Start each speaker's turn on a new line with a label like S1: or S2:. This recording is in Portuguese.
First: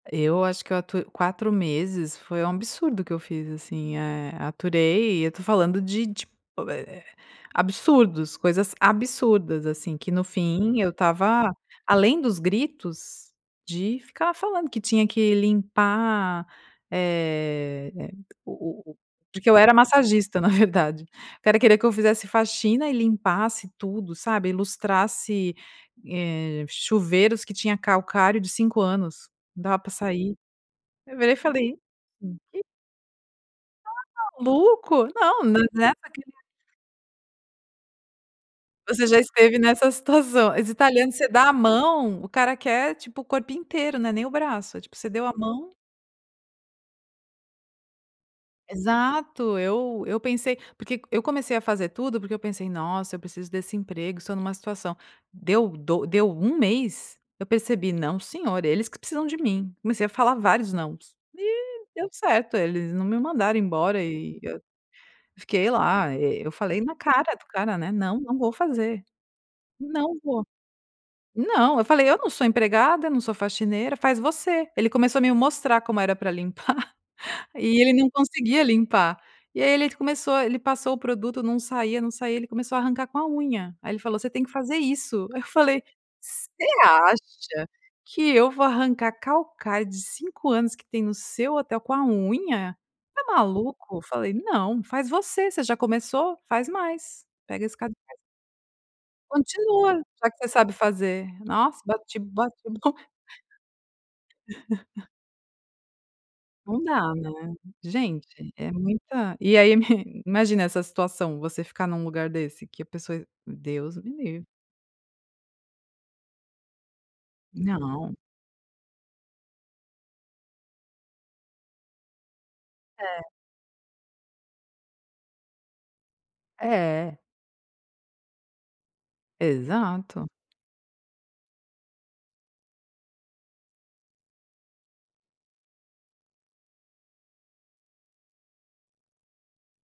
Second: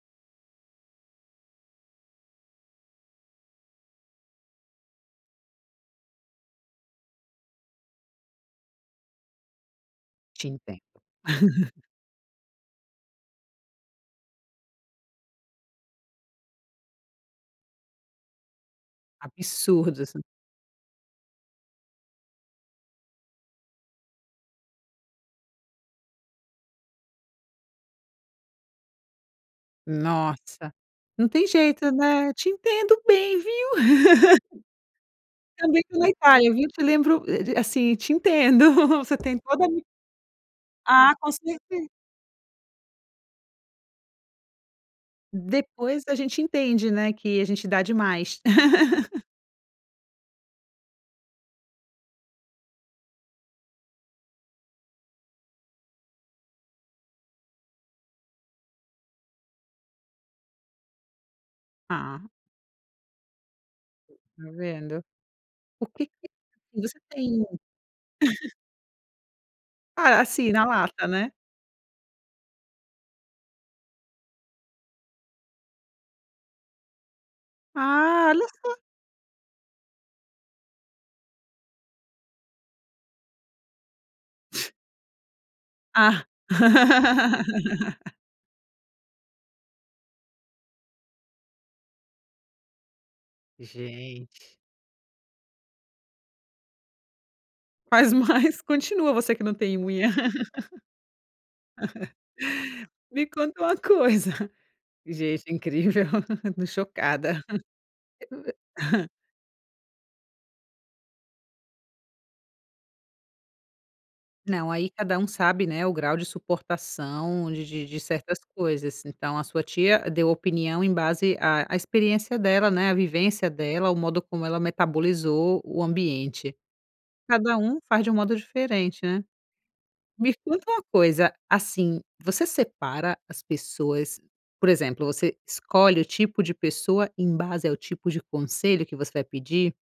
S1: Eu acho que eu atur 4 meses, foi um absurdo que eu fiz assim, eh, aturei e eu estou falando de tip eh eh absurdos, coisas absurdas, assim, que no
S2: Te
S1: fim
S2: entendo.
S1: eu estava além dos gritos, de ficar falando que tinha que limpar, eh, o o o porque eu era
S2: Absurdo isso.
S1: massagista na verdade, o cara querer que eu fizesse faxina e limpasse tudo, sabe, ilustrasse, eh, chuveiros que tinha calcário de 5 anos, não dava para sair.
S2: Nossa.
S1: Eu
S2: Não
S1: virei e
S2: tem
S1: falei:"
S2: jeito, né. Te
S1: [unintelligible]
S2: entendo bem, viu.
S1: tá maluco? Não.
S2: Também, pela
S1: [unintelligible]
S2: Itália, viu. Eu meio que lembro d d assim, te entendo.
S1: Você
S2: Você
S1: já
S2: tem
S1: esteve
S2: toda
S1: nessa situação. Os
S2: Ah,
S1: italianos, você
S2: com
S1: dá a
S2: certe
S1: mão, o cara quer, tipo, o corpo inteiro. Não é nem o braço, tipo, você deu a mão.
S2: Depois, a gente entende, né, que a gente dá demais.
S1: Exato. Eu eu pensei porque eu comecei a fazer tudo porque eu pensei: "Nossa, eu preciso desse emprego, estou numa situação" Deu do deu 1 mês, eu percebi não, senhor, eles que precisam de mim. Comecei a falar vários "nãos" e, deu
S2: Ah.
S1: certo, eles não me mandaram embora e
S2: Tá
S1: eu
S2: vendo.
S1: fiquei
S2: O que
S1: lá.
S2: que
S1: Eu falei na
S2: você
S1: cara
S2: tem
S1: do cara, né: "Não, não vou fazer, não
S2: Ah,
S1: vou."
S2: assim, na lata, né?
S1: Não, eu falei: "Eu não sou empregada, não sou faxineira, faz você." Ele começou a me mostrar como era pra limpar e ele não
S2: Ah, olha
S1: conseguia
S2: só.
S1: limpar, e aí, ele começou ele começou ele passou o produto, não saía, não saía, ele começou a arrancar com a unha aí ele falou: "Você tem que fazer isso." Aí eu falei:
S2: Ah!
S1: "Você acha que eu vou arrancar calcário de 5 anos que tem no seu hotel com a unha? Está maluco?" Eu falei:
S2: Gente.
S1: "Não. Faz você. Você já começou, faz mais, pega esse"
S2: Faz
S1: [unintelligible]
S2: mais. Continua, você que não tem
S1: "continua,
S2: unha.
S1: já que você sabe fazer." Nossa bati bati. [unintelligible]
S2: Me conta uma coisa Gente incrível, estou
S1: Não dá, né.
S2: chocada.
S1: Gente, é
S2: E e
S1: muita e aí, imagina essa situação, você ficar num lugar desse? Que a pessoa Deus me livre!
S2: Não, aí cada um sabe, né, o grau de suportação de de de
S1: Não.
S2: certas coisas. Então, a sua tia deu opinião em base à experiência dela, né, a
S1: É.
S2: vivência dela, o modo como ela metabolizou o ambiente.
S1: É.
S2: Cada um faz de um modo diferente, né.
S1: Exato.
S2: Me conta uma coisa, assim, você separa as pessoas, por exemplo, você escolhe o tipo de pessoa em base ao tipo de conselho que você vai pedir?